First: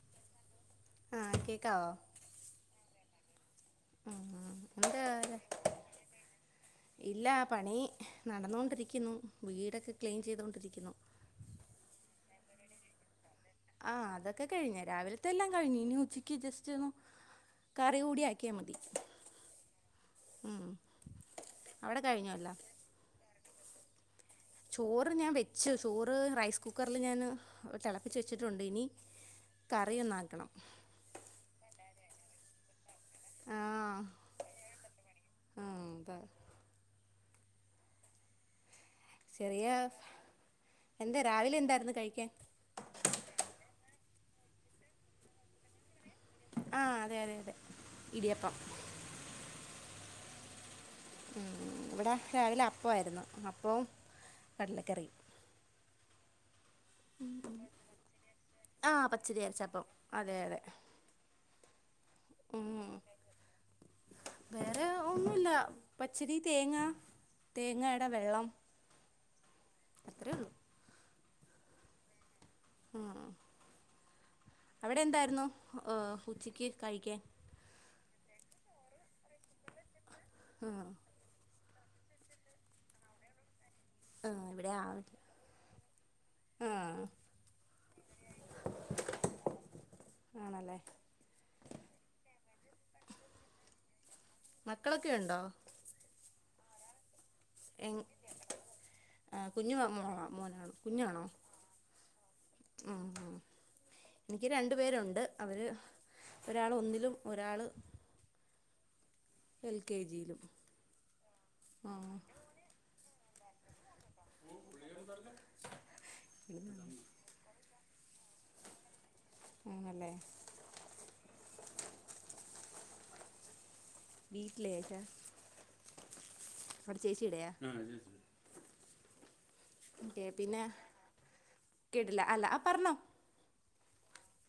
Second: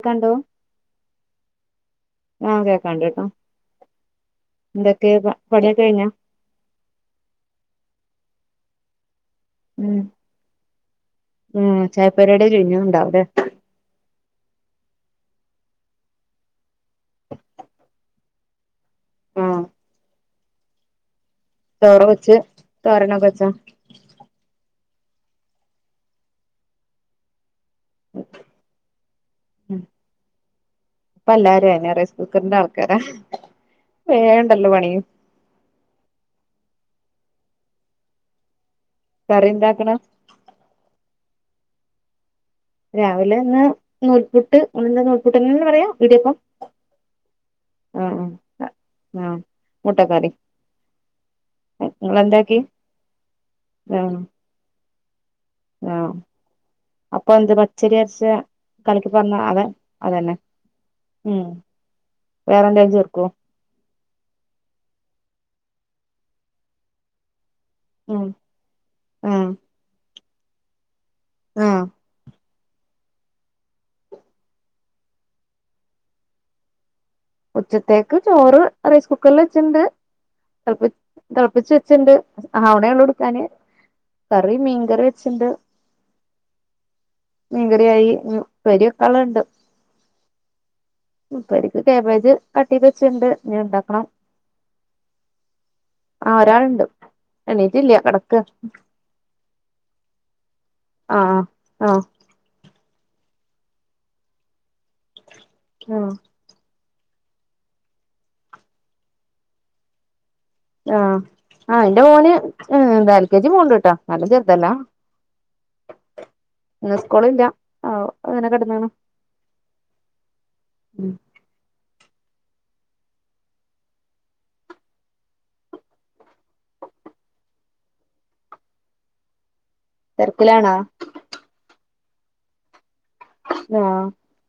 ക്കണ്ടോ ആഹ് കേക്കാവോ ആഹ് കേക്കാണ്ട് കേട്ടോ ആഹ് എന്തൊക്കെ എന്താവേറെ പണിയൊക്കെ കഴിഞ്ഞോ ഇല്ല പണി നടന്നോണ്ടിരിക്കുന്നു വീടൊക്കെ ഉം ക്ലീൻ ചെയ്തോണ്ടിരിക്കുന്നു ഉം ചായപ്പരിവാടി കഴിഞ്ഞീണ്ടാവുല്ലേ ആഹ് അതൊക്കെ കഴിഞ്ഞ് രാവിൽത്തെല്ലാം കഴിഞ്ഞ് ഇനി ഉച്ചക്ക് ജസ്റ്റ് ഒന്ന് കറി കൂടി ആക്കിയാ മതി ഉം ഉം അവിടെ ചോറ് കഴിഞ്ഞോ വെച്ച് എല്ലാം തോരനൊക്കെ വെച്ചോ ചോറ് ഞാൻ വെച്ച് ചോറ് റൈസ് കുക്കറിൽ ഞാന് തെളപ്പിച്ച് വെച്ചിട്ടുണ്ട് ഇനി കറി ഒന്ന് ആക്കണം ഇപ്പ എല്ലാരും അത് തന്നെയാ റൈസ് കുക്കറിന്റെ ആൾക്കാരാ ആഹ് വേഗം ഉണ്ടല്ലോ പണി ആഹ് അതാ കറി ചെറിയ എന്താക്കണം എന്താ രാവിലെ എന്തായിരുന്നു കഴിക്കാൻ രാവിലെ ഇന്ന് നൂൽപുട്ട് അവിടെയെല്ലാം നൂൽപുട്ട് എങ്ങനെയാണ് പറയാ ഇടിയപ്പം ആഹ് അതെ അതെ അതെ ഇടിയപ്പം ഉം മുട്ട കറിയും ഉം ഇവിടെ രാവിലെ അപ്പവായിരുന്നു അപ്പവും കടലക്കറിയും ആഹ് അപ്പൊ എന്ത് പച്ചരി അരച്ച ആ കലക്കി പാറന്ന പച്ചരി അതെ അരച്ചപ്പം അതന്നെ അതെ അതെ ഉം വേറെന്തേലും ചേർക്കോ ഉം വേറെ ഒന്നൂല്ല പച്ചരി തേങ്ങ തേങ്ങയുടെ ഉം വെള്ളം ആ അത്രേ ഒള്ളൂ ആഹ് ആഹ് അവിടെ എന്തായിരുന്നു ഉച്ചക്ക് കഴിക്കാൻ ഉച്ചത്തേക്ക് ചോറ് റൈസ് കുക്കറിൽ വെച്ചിണ്ട് ഉം. തെളപ്പി തെളപ്പിച്ച് വെച്ചിണ്ട് ആവണേ ഒള്ളൂ എടുക്കാന് ആ, കറി ഇവിടെ മീൻകറി ആവില്ല വെച്ചിട്ടുണ്ട് ആ മീൻകറിയായി ഇനി ഉപ്പേരി വെക്കാനുള്ളതുണ്ട് ആണല്ലേ ഉപ്പേരിക്ക് കാബേജ് കട്ട് ചെയ്ത് വച്ചിണ്ട് ഇനി ഇണ്ടാക്കണം മക്കളൊക്കെ ഉണ്ടോ ആ ഒരാളുണ്ട് എണീറ്റില്ല എങ്- കെടക്കുവാ ആ കുഞ്ഞ് മോള മോനാണോ കുഞ്ഞാണോ ആഹ് ആഹ് ഉം ഉം എനിക്ക് രണ്ട് പേരുണ്ട് അവര് ആഹ് ഒരാള് ഒന്നിലും ഒരാള് എൽ കെ ജീലും. ആഹ് ആഹ് എന്റെ മോന് എന്താ എൽ കെ ജി പോണൊണ്ട് കേട്ടോ നല്ല ചെറുതല്ലാ ഇന്ന് സ്കൂളില്ലാ ആഹ് അങ്ങനെ കെടന്നതാണ്. ആണല്ലേ ഉം വീട്ടിലെയാ ഏട്ടാ അവടെ ചേച്ചിടെയാ ആ ചേച്ചീടെ പിന്നെ തിരക്കിലാണോ കേട്ടില്ല അല്ല ആഹ് പറഞ്ഞോ ആഹ്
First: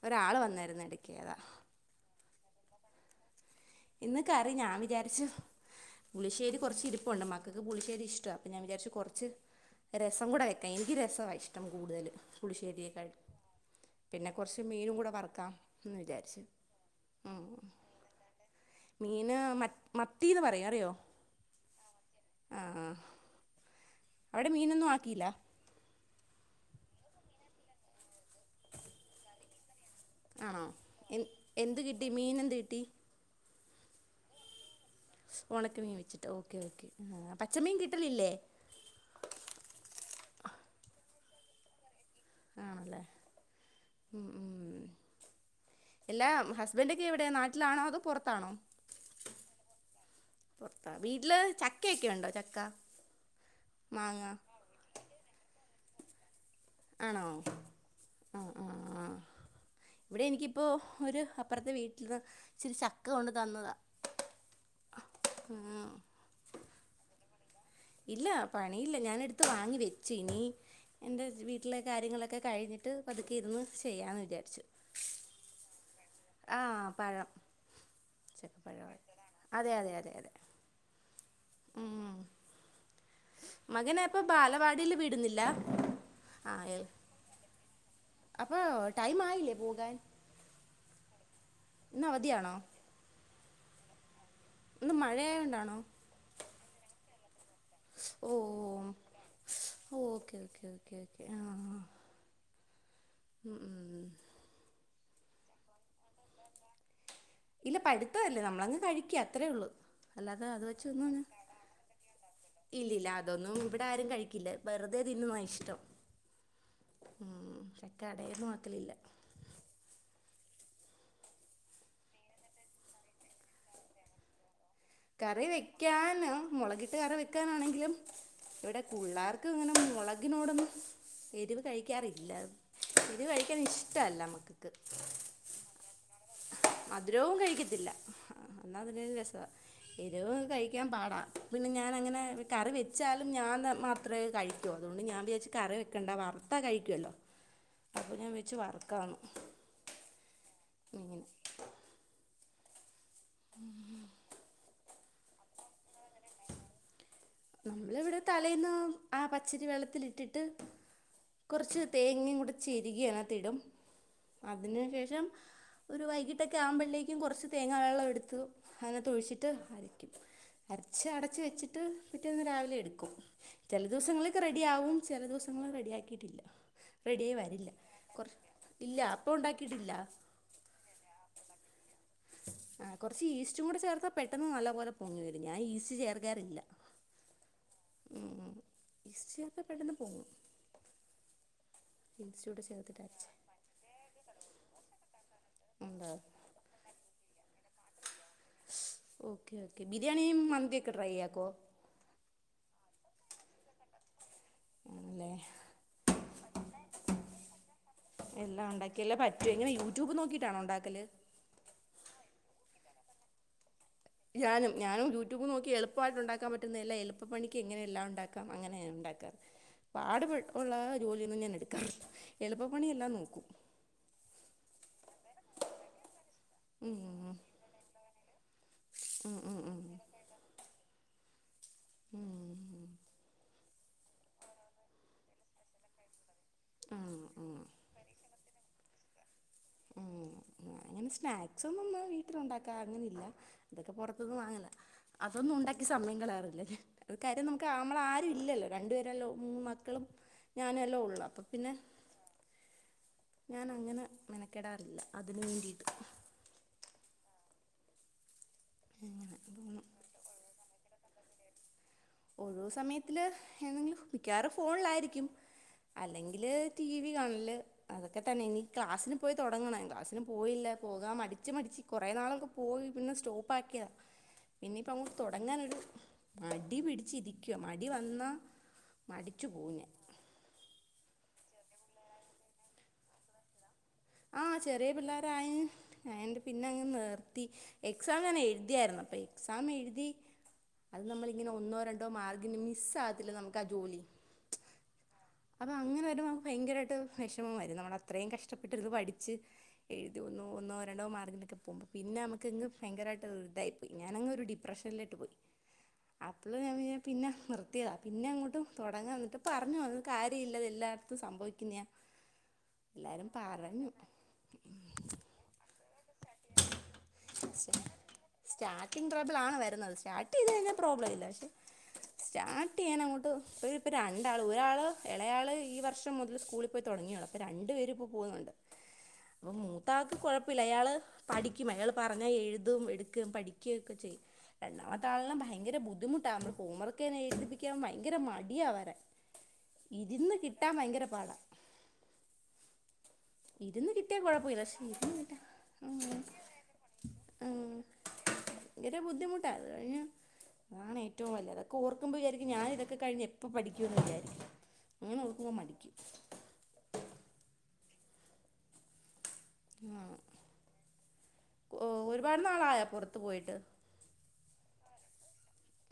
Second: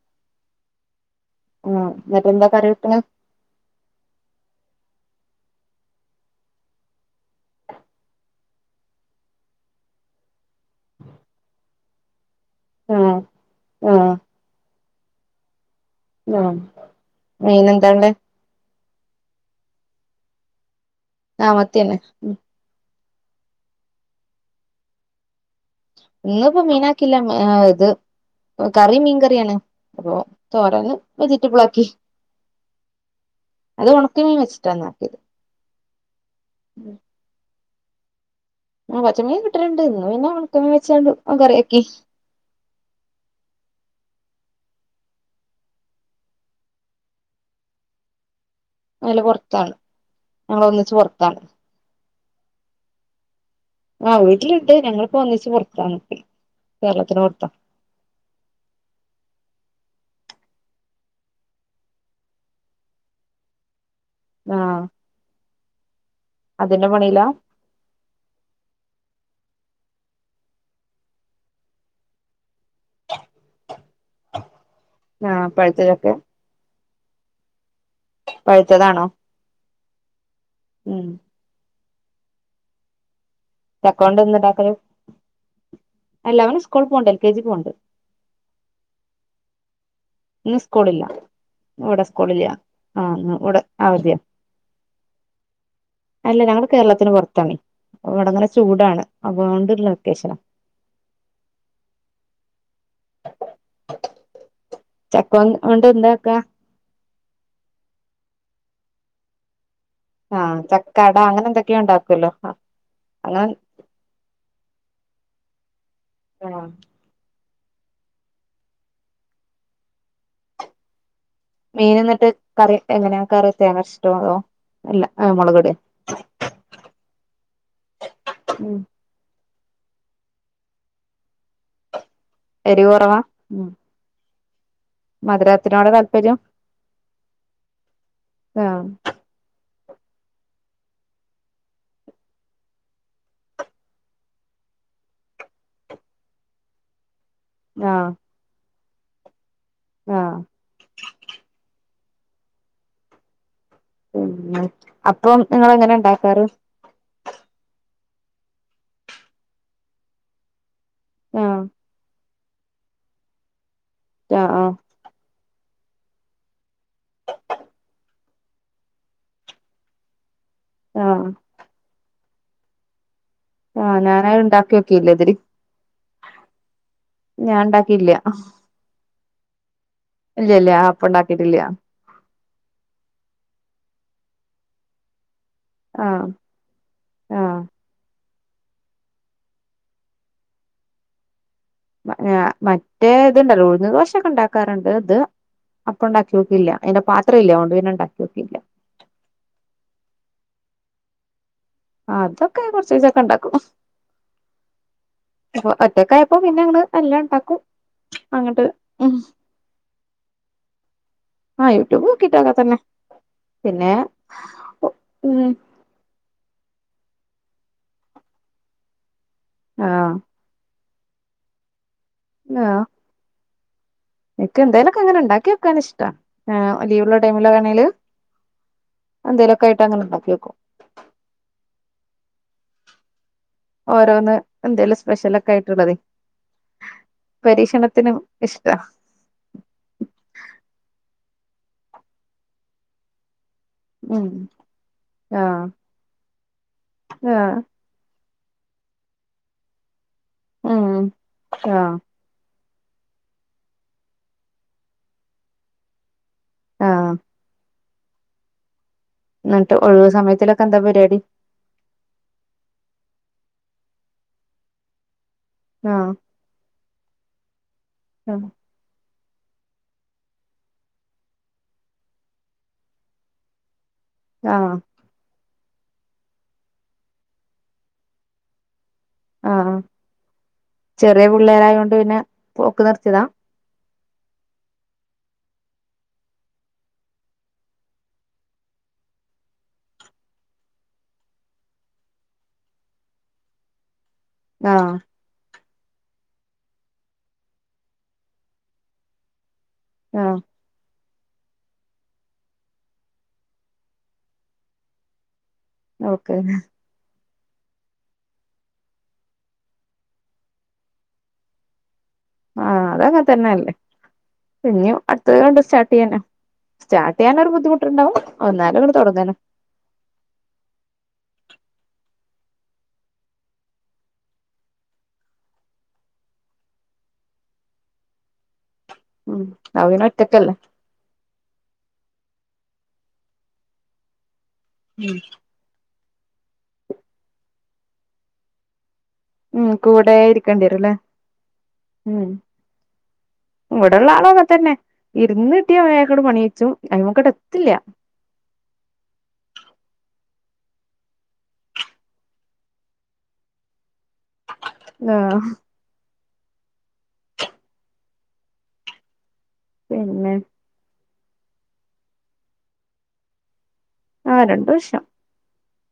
ഒരാള് വന്നാരുന്ന് എടക്ക് അതാ ആഹ് എന്നിട്ടെന്താ കറി വെക്കണേ ഇന്ന് കറി ഞാൻ വിചാരിച്ച് പുളിശ്ശേരി കൊറച്ചിരിപ്പുണ്ട് മക്കക്ക് പുളിശ്ശേരി ഇഷ്ടവാ അപ്പൊ ഞാൻ വിചാരിച്ച് കൊറച്ച് രസം കൂടെ എനിക്ക് രസവാ ഇഷ്ടം കൂടുതല് പുളിശ്ശേരിയേക്കാട്ടി ആഹ് ആഹ് പിന്നെ കൊറച്ച് മീനും കൂടെ വറുക്കാം എന്ന് വിചാരിച്ചു ആഹ് ഉം മീനെന്താ ഉള്ളേ മീന് മത്ത് മത്തീന്ന് പറയും അറിയോ ആഹ് മത്തി തന്നെ ഉം ആഹ് ആഹ് അവിടെ മീനൊന്നും ആക്കീല്ല ഇന്നിപ്പോ മീനാക്കിയില്ല ഇത് കറി മീൻ കറിയാണ് അപ്പോ ആണോ തോരൻ എൻ എന്ത് വെജിറ്റബിളാക്കി കിട്ടി മീൻ എന്ത് കിട്ടി അത് ഒണക്കമീൻ വച്ചിട്ടാണ് ആക്കിയത് ഒണക്ക മീൻ വച്ചിട്ട് ഓക്കെ ഓക്കേ പച്ചമീൻ കിട്ടലില്ലേ പച്ചമീൻ കിട്ടല്ണ്ട് ഇന്ന് പിന്നെ ഒണക്കമിംവെച്ച്ങ്ങാണ്ട് കറ്യാക്കി. ആണല്ലേ ഉം ഉം. എല്ലാ ഹസ്ബൻഡൊക്കെ എവിട്യാ നാട്ടിലാണോ അതോ പൊറത്താണോ? അല്ല പുറത്താണ് ഞങ്ങൾ പൊറത്താ, ഒന്നിച്ച് വീട്ട്ല് പുറത്താണ് ചക്കയൊക്കെയൊണ്ടോ ചക്ക. ആഹ് മാങ്ങ വീട്ട്ല്ണ്ട് ഞങ്ങള്പ്പോ ഒന്നിച്ച് പൊറത്താണ്. ആണോ? ആ ആ [inaudible] ആ ഇവടെ എനിക്കിപ്പോ ഒര് അപ്പൊറത്തെ വീട്ടിന്ന് ഇച്ചിരി ചക്ക കൊണ്ട് തന്നതാ. ആഹ്. [unintelligible] അത് ന്റെ പണീലാ? ഇല്ല പണീല്ല ഞാനെടുത്ത് വാങ്ങി വെച്ച് ഇനി എൻ്റെ വീട്ടിലെ കാര്യങ്ങളൊക്കെ കഴിഞ്ഞിട്ട് ട്ട് പതുക്കൊയിര്ന്ന് ചെയ്യാന്ന് വിചാര്ച്ച്. ആ പഴുത്ത ചക്ക ആ പഴം, ചക്കപ്പഴവാ പഴുത്തതാണോ അതെ അതെ അതെ അതെ. ഉം. ചക്ക കൊണ്ട് മകനേപ്പൊ ബാലവാടില് വിടുന്നില്ല? എല്ലാ അവന്സ്കൂൾ പോണ്ട് എൽ കെ ജീ പോണ്ട്. അപ്പൊ ടൈമായിലേ പോകാൻ? ഇന്ന് സ്കൂളില്ല ഇന്ന് അവധിയാ സ്കൂളില്ല അവധിയാണോ ആഹ് അവധിയാ അവധ്യാ. ഇന്ന് മഴയയായോണ്ടാണോ? അല്ല ഞങ്ങള് കേരളത്തിന് പൊറത്താണേ ഓ ഇവടങ്ങനെ ചൂടാണ് അതൊണ്ട്ള്ള വെക്കേഷനാ. ഓക്കേ ഓക്കെ ആഹ്. ഉം ഉം. ചക്കോം ഓണ്ട് എന്താക്കാ? ഇല്ല പഴുത്തതല്ലേ നമ്മളങ്ങ് കഴിക്ക്യ അത്രേയ്ള്ളൂ. അല്ലാതെ ആഹ് അത് ചക്കട വെച്ചൊന്നുന്ന്, അങ്ങനെ എന്തൊക്കെയോ ഉണ്ടാക്കുവല്ലോ ഇല്ലില്ല അങ്ങനെ അതൊന്നും ഇവ് ടാരും കഴിക്കില്ല വെറുതെ തിന്നുവാ ഇഷ്ടം. ആഹ്. ഉം ചക്ക കടേന്ന് മാക്കലില്ല. മീന് ന്ന്ട്ട് കറി എങ്ങനേ കറി തേങ്ങര്ച്ചിട്ടോ അതോ അല്ല കറി മുളകിടേ വെക്കാനും മൊളകിട്ട് കറി വെക്കാനാണെങ്കിലും ഉം ഇവിടെ പുള്ളാർ ക്ക്ങ്ങനെ മൊളകിനോടൊന്നും എരിവ് കഴിക്കാറില്ല എരിവ് കഴിക്കാൻ ഇഷ് ട്ടല്ല മ്മക്ക് ക്ക് മത് രത്തിനോട് [inaudible] മധുരവും കഴിക്കത്തില്ല ആ എന്നാ ആഹ് അതിനൊരു രസാ എരിവ് കഴിക്കാൻ പാടാ പിന്നെ ഞാനങ്ങനെ കറി വെച്ചാലും ഞാന് മാത്രേ കഴി [inaudible] അതുകൊണ്ട് ഞാ വിചാരിച്ചു കറി വെക്കണ്ട വറുത്താ കഴിക്കുവല്ലോ [inaudible] അപ്പൊ ഞാ വെച്ച് വർക്കാന്ന് ആഹ് അങ്ങനെ ഉം അപ്പം ഇങ്ങള് എങ്ങനെ ഇണ്ടാക്കാറ്. നമ്മള് വിടെ തലേന്ന് ആഹ് പച്ചരി വെള്ളത്തിലിട്ടിട്ട് ആഹ് കൊർച്ച് തേങ്ങികൂടെ ചെരികി അതിനാത്ത് ഇടും ആഹ് ആഹ് അതിന് ശേഷം ഒരു വൈകിട്ടൊക്കെ ആവുമ്പോഴേക്കും കൊറച്ച് തേങ്ങാ വെള്ളം എടുത്തു അതിനാത്ത് ഒഴിച്ചിട്ട് അരകും. അരച്ച് ആഹ് അടച്ച് വെച്ചിട്ട് പിറ്റേന്ന് രാവിലെ എടുക്കും. ചെല ആഹ് ദിവസങ്ങളിക്കെ ഞാനത് ഉണ്ടാക്കി റെഡിയാവും നോക്കിയില്ല ചെല ഇതില് ദിവസങ്ങള് റെഡിയാക്കിയിട്ടില്ല. റെഡിയി ഞാൻ വരില്ല ഉണ്ടാക്കിയില്ല കൊർ ഇല്ല അപ്പോണ്ടാക്കീട്ടില്ല. ഇല്ലല്ലേ ആപ്പണ്ടാക്കീട്ടില്ല. ആഹ് കൊറച്ച് ഈസ്റ്റും കൂടെ ചേർത്താ പെട്ടെന്ന് നല്ല പോലെ പൊങ്ങി വരും ഞാൻ ഈസ്റ്റ്‌ ആഹ് ചേർക്കാറില്ല. ആഹ് ഉംഉം ഈസ്റ്റ്‌ ചേർത്ത പെട്ടെന്ന് പൊങ്ങും. വ ഈസ്റ്റ് ഏഹ് കൂടെ ചേർത്തിട്ട് മറ്റേ അരച്ചാൽ ഇത്ണ്ടല്ലോ ഉഴുന്ന് ദോശൊക്കെ ഇണ്ടാക്കാറുണ്ട് ഇത് എന്താ അപ്പണ്ടാക്ക്യോ ഇല്ല അയ്ന്റെ പാത്രില്ല അതോണ്ട് പിന്നെ ഇണ്ടാക്കി നോക്കിയില്ല. ഓക്കേ ഓക്കേ ബിരിയാണിയും മന്തിയൊക്കെ ട്രൈയ്യാക്കോ? അതൊക്കെ കൊർച്ചീച്ചൊക്കെണ്ടാക്കും ആണല്ലേ പ്പോ ഒറ്റക്കായ ഇപ്പോ പിന്നങ്ങട് എല്ലാം ഇണ്ടാകും. എല്ലാം ഒണ്ടാക്കിയാല്ലേ പറ്റു, എങ്ങനെ യൂട്യൂബ് നോക്കീട്ടാണോ ഒണ്ടാക്കല്? ആഹ് യൂട്യൂബ് നോക്കിട്ടൊക്കെ തന്നെ. പിന്നെ, ഞാനും ഞാനും യൂട്യൂബ് ഉം നോക്കി എളു എളുപ്പയിട്ട് ഉണ്ടാക്കാ പറ്റുന്നയെല്ലാ എളുപ്പപ്പണിക്ക് എങ്ങനെയെല്ലാണ്ടാക്കാം അങ്ങനെയാണ്ടാക്കാറ് ആഹ് പാടുപ്പെ ഉള്ളാ ജോലിയൊന്നും ഞാൻ എടുക്കാറില്ല എളുപ്പപ്പണിയെല്ലാം നോക്കും. ഇക്ക് എന്തെലൊക്കിങ്ങനെ ഇണ്ടാക്കി വെക്കാൻ ഇഷ്ടാ ഏഹ് ഉം ഉം ലീവുള്ള ടൈമിലാണേല് ഉം ഉം ഉം ഉം എന്തേലൊക്കായിട്ടങ്ങനെണ്ടാക്കിയോക്കും. ഉം. ഓരോന്ന് എന്തേലും സ്പെഷ്യലക്കായിട്ട് ഒള്ളതെ ആ ആ പരീക്ഷണ ത്തിനു ഇഷ്ട്ടാ. ഉം ഞാനങ്ങനെ സ്നാക്സൊന്നും ഒന്നും വീട്ടിലുണ്ടാക്കാ അങ്ങനില്ല. അതൊക്കെ ഉം പൊറത്ത്ന്ന് വാങ്ങലാ, ആഹ് അതൊന്നുണ്ടാക്കി സമയം കാളയാറില്ല ഞാൻ. അത് കാര്യം നമ്മക്ക് ആഹ് നമ്മളാരും ഇല്ലല്ലോ രണ്ടു പേരെല്ലോ മൂന്ന് മക്കളും ഞാനല്ലേ ഉം ഒള്ളൂ അപ്പം പിന്നെ ആഹ് ഞാനങ്ങനെ മെനക്കെടാറില്ല അതിന് വേണ്ടിയിട്ട്. ആഹ്. അങ്ങനെ എന്നിട്ട് ഒഴിവു സമയത്തിലൊക്കെന്താ പരിപാടി? ഒഴുവ് സമയത്തില് [unintelligible] മിക്കവാറും ഫോണിലായിരിക്കും ആഹ് അല്ലെങ്കിൽ ത്തില് ടിവി കാണ്ല് അതൊക്കെ തന്നെയിനി ക്ലാസിന് പോയി തൊടങ്ങണം. ക്ലാസ്സിന് പോയില്ല പോകാ മടിച്ച് മടിച്ച് കൊറേ നാളൊക്കെ പോയി പിന്നെ സ്റ്റോ [unintelligible] ആഹ് ഇനിപ്പങ്ങ് തൊടങ്ങാനൊരു മടി പിടിച്ചിരിക്കുവാ മടി വന്നാ മടിച്ചു പോവും ആഹ് ഞാൻ ചെറിയ പിള്ളേരായ കൊണ്ട് പിന്നെ പോക്ക് നിർത്തിയതാ. ആഹ് ചെറിയ പിള്ളോരയി ആഹ് എന്റെ പിന്നെ അങ്ങ് നിർത്തി, എക്സാം ഞാൻ എഴുതിയായിരുന്നു അപ്പൊ എക്സാം എഴുതി അത് നമ്മളിങ്ങനെ ഒന്നോ രണ്ടോ മാർഗിന് മിസ് ആകത്തില്ല നമുക്ക് ആ ജോലി. ആഹ്. അപ്പൊ അങ്ങനെ വരുമ്പോ നമുക്ക് ഭയങ്കരമായിട്ട് വിഷമം വരും നമ്മൾ അത്രയും കഷ്ടപ്പെട്ടിരുന്ന് പഠിച്ച്. എഴുതി ആഹ് ഒന്നോ ഒന്നോ രണ്ടോ മാർഗിനൊക്കെ [unintelligible] പിന്നെ നമുക്കെങ്ങ് ഭങ്കരയിട്ട് ഒരു ഇതായിപ്പോയി ഞാനങ്ങ് ഒരു ഡിപ്രഷനിലോട്ട് പോയി. ഓക്കെ അപ്പ്ൾ ഞാൻ പിന്നെ പിന്നെ നിർത്തിയതാ പിന്നെ അങ്ങോട്ടും തുടങ്ങൻ എന്നിട്ട് പറഞ്ഞു വന്ന കാര്യം ഇല്ലത് ഇത്‌ എല്ലായിടത്തും സംഭവിക്കുന്നതാ. ആഹ് അതങ്ങെ എല്ലാവരും തന്നെല്ലേ പറഞ്ഞു പിന്നെ അടുത്തത് കൊണ്ട് സ്റ്റാ [unintelligible] സ്റ്റാർട്ട് ചെയ്യാൻ ഒരു ബുദ്ധിമുട്ടുണ്ടാവും ഒന്നാലും അങ്ങ് തുടങ്ങാന്നാ. ആ വരുന്നത് സ്റ്റാ സ്റ്റാർട്ടിത് കഴിഞ്ഞ പ്രോബ്ലെമില്ല പക്ഷെ സ്റ്റാർട്ട് ചെയ്യൻ അങ്ങോട്ട് ഇപ്പ ഇപ്പ രണ്ടാള് ഒരാള് ഇളയാള് ഈ വർഷം മുതൽ സ്കൂളിൽ പോയി തുടങ്ങിയൊള്ളു അപ്പോ രണ്ട് പേര് ഇപ്പോ പോന്നുണ്ട് ഉം അപ്പൊ അത് പിന്നെ മൂത്താക്ക് കുഴ ഒറ്റക്കല്ലേ അയാള് പഠിക്കും അയാൾ പറഞ്ഞ എഴുതും എടുക്കും പഠിക്കുക ഒക്കെ ചെയ്യും രണ്ടാമത്തെ ആള ഭയ ഭയങ്കര ബുദ്ധിമുട്ടാണ് നമ്മ ഹോം വർക്ക്‌ എഴുതിപ്പിക്കാൻ ഭയങ്കര മടിയ അവരെ. ഉം കൂടെ ഇരിക്കേണ്ടി വരും അല്ലേ ഉം. ഇരുന്ന് ഇവിടൊള്ള കിട്ടിയാൽ ആളൊക്കെ കുഴപ്പമില്ല തന്നെ, പക്ഷെ കിട്ടാൻ ഇരുന്ന് കിട്ടിയ മതി അയാകൊട് പണിച്ചും അങ്ങോട്ടേക് എത്തില്ല. ഇതര് ബുദ്ധിമുട്ട അത് കഴിഞ്ഞു അതാണ് ഏറ്റവും വല്ല്യതാ. ക്കോർക്കുമ്പൊ വിചാരിക്കും ഞാനിതൊക്ക കഴിഞ്ഞ് എപ്പോ പഠിക്കുന്ന് വിചാരിക്കും. അങ്ങനെ ആഹ് ഓർക്കുമ്പോ മടിക്കും. ആഹ്, പിന്നെ ഓഹ്! ഒരുപാട് നാളായ പുറത്ത് പോയിട്ട്? ആഹ് രണ്ട് വർഷം.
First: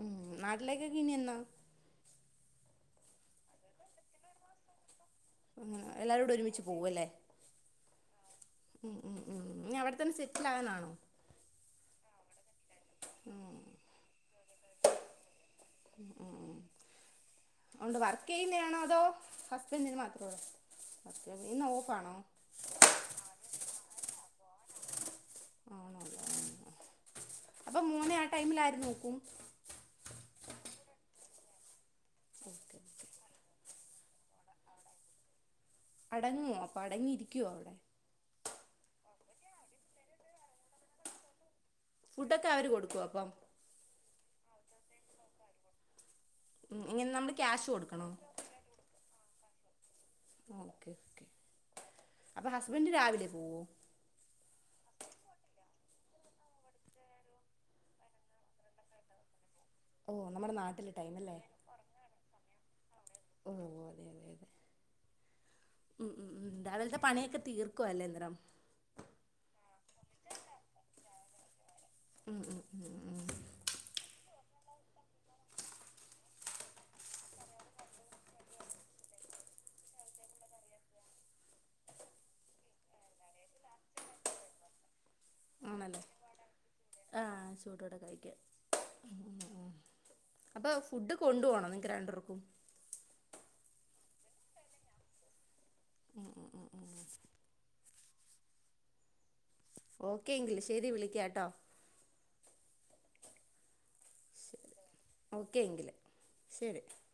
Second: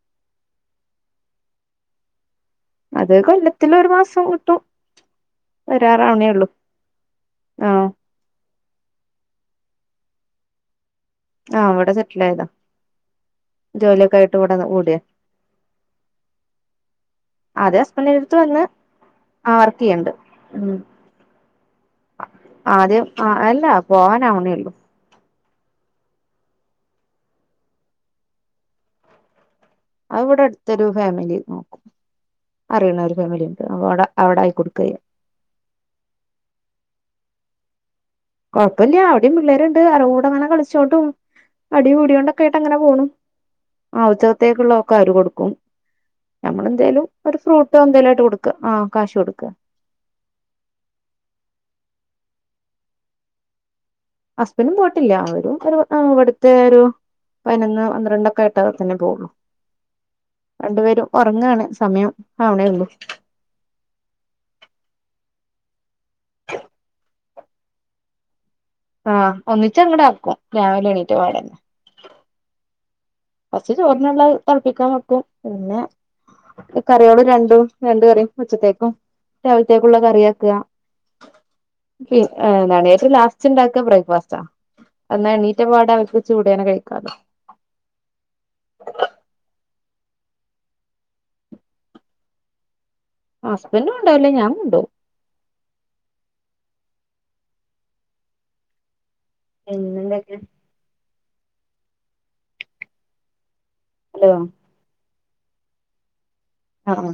ഉം, നാട്ടിലേക്കൊക്കെ ഇനി എന്നാ? അത് കൊല്ലത്തില് ഒരു മാസം കിട്ടും. ഉം, വരാറാവണേ എല്ലാരൂടെ ഉള്ളൂ ഒരുമിച്ച് പോവു അല്ലേ? ആഹ് ഉം ഉം ഉം, ഇനി അവിടെ തന്നെ സെറ്റില് ആകാനാണോ? ആഹ്, അവിടെ സെറ്റില് ആയതാ. ജോലിയൊക്കെ ആയിട്ട് ഇവിടെ ക ഓടിയാ. ഉം അഹ് ആഹ് ആദ്യം ഒണ്ട്, ഹസ്ബൻഡിന്റെ വർക്ക് അടുത്ത് വന്ന് ചെയ്യുന്നയാണോ അതോ ആ വർക്ക് ഹസ്ബൻഡന് ചെയ്യണ്ട് മാത്ര ഒള്ള ഉം ഹസ്ബെന്റിന് ഇന്ന് ഓഫാണോ? ആദ്യം ആഹ് അല്ല പോവാനാവ്ണേ ഉള്ളൂ. ആണോ [unintelligible] അപ്പം മോനെ ആ ടൈമില് ആര് നോക്കും? അത് ഇവിടെ അടുത്തൊരു ഫാമിലി നോക്കും. ഓക്കെ അറിയ്ണ ഒരു ഫാമിലി ഉണ്ട്. അപ്പോ അവിടെ അവിടെ ആയി കൊടുക്ക ചെയ്യാ. അടങ്ങോ, അപ്പോ അടങ്ങിയിരിക്കുവോ അവിടെ? കൊഴപ്പല്ല്യ, അവിടിം പിള്ളേരുണ്ട് അരോട അങ്ങനെ കളിച്ചോണ്ട് പോ. അടി കൂടികാണ്ടൊക്കെ ഫുഡൊക്കെ ആയിട്ട് അവര് അങ്ങനെ കൊടുക്കുവോ പോണും. അപ്പം ആഹ് ഉച്ചകത്തേക്കുള്ള ഒക്കെ അവര് കൊടുക്കും. നമ്മള് ഉം എന്തേലും ഇങ്ങനെ നമ്മള് ഒരു ക്യാഷ് ഫ്രൂട്ടോ കൊടുക്കണോ എന്തേലും ആയിട്ട് കൊടുക്ക. ആഹ് കാശ് കൊടുക്ക. ആഹ്, ഓക്കെ ഓക്കെ. അപ്പം ഹസ്ബൻഡ് രാവിലെ പോവോ? ഹസ്ബൻഡും പോയിട്ടില്ല, അവരും ഒരു ഏഹ് ഇവിടുത്തെ ഒരു പതിനൊന്ന് പന്ത്രണ്ടൊക്കെ ആയിട്ട തന്നെ പോവുള്ളൂ. ഓ നമ്മുടെ രണ്ടു നാട്ടിലെ പേരും ടൈം അല്ലേ ഒറങ്ങാണ്, സമയം ആവണേ ഉള്ളൂ. ഓഹ്, അതെ അതെ അതെ. ഉം ഉം ഉം രാവിലത്തെ പണിയൊക്കെ തീർക്കു അല്ലെ അന്നേരം. ആഹ്, ഒന്നിച്ച് അങ്ങട് ആക്കും രാവിലെ എണീറ്റ പാടെ ആഹ് ആഹ് ആഹ് ആഹ്. കൊറച്ച് ചോറിന്ള്ളത് തളപ്പിക്കാൻ വെക്കും, പിന്നെ. കറിയേള് രണ്ടും രണ്ട് കറിയും ഉച്ചത്തേക്കും രാവിലത്തേക്കുള്ള കറിയാക്ക ഏയ്, എന്താണ് ഏറ്റവും ലാസ്റ്റ് ണ്ടാക്ക ബ്രേക്ക്ഫാസ്റ്റാണ്. അന്ന എണീ ആണല്ലേ, ആഹ് ശ [unintelligible] അപ്പോ ഫുഡ് കൊണ്ട് ഓണൊ,? നിങ്ങക്ക് രണ്ട്ര്ക്കും. ഹസ്ബന്റ് കൊണ്ടോവൽല്ല, ഞാൻ കൊണ്ടോവും. ഉം ഉം ഉം ഉം ഓക്കെ പിന്നെന്തൊക്കെ എങ്കി ശരി. വിളിക്കാട്ടോ ഹലോ ശരി ഓക്കെ എങ്കില് ശരി ആഹ്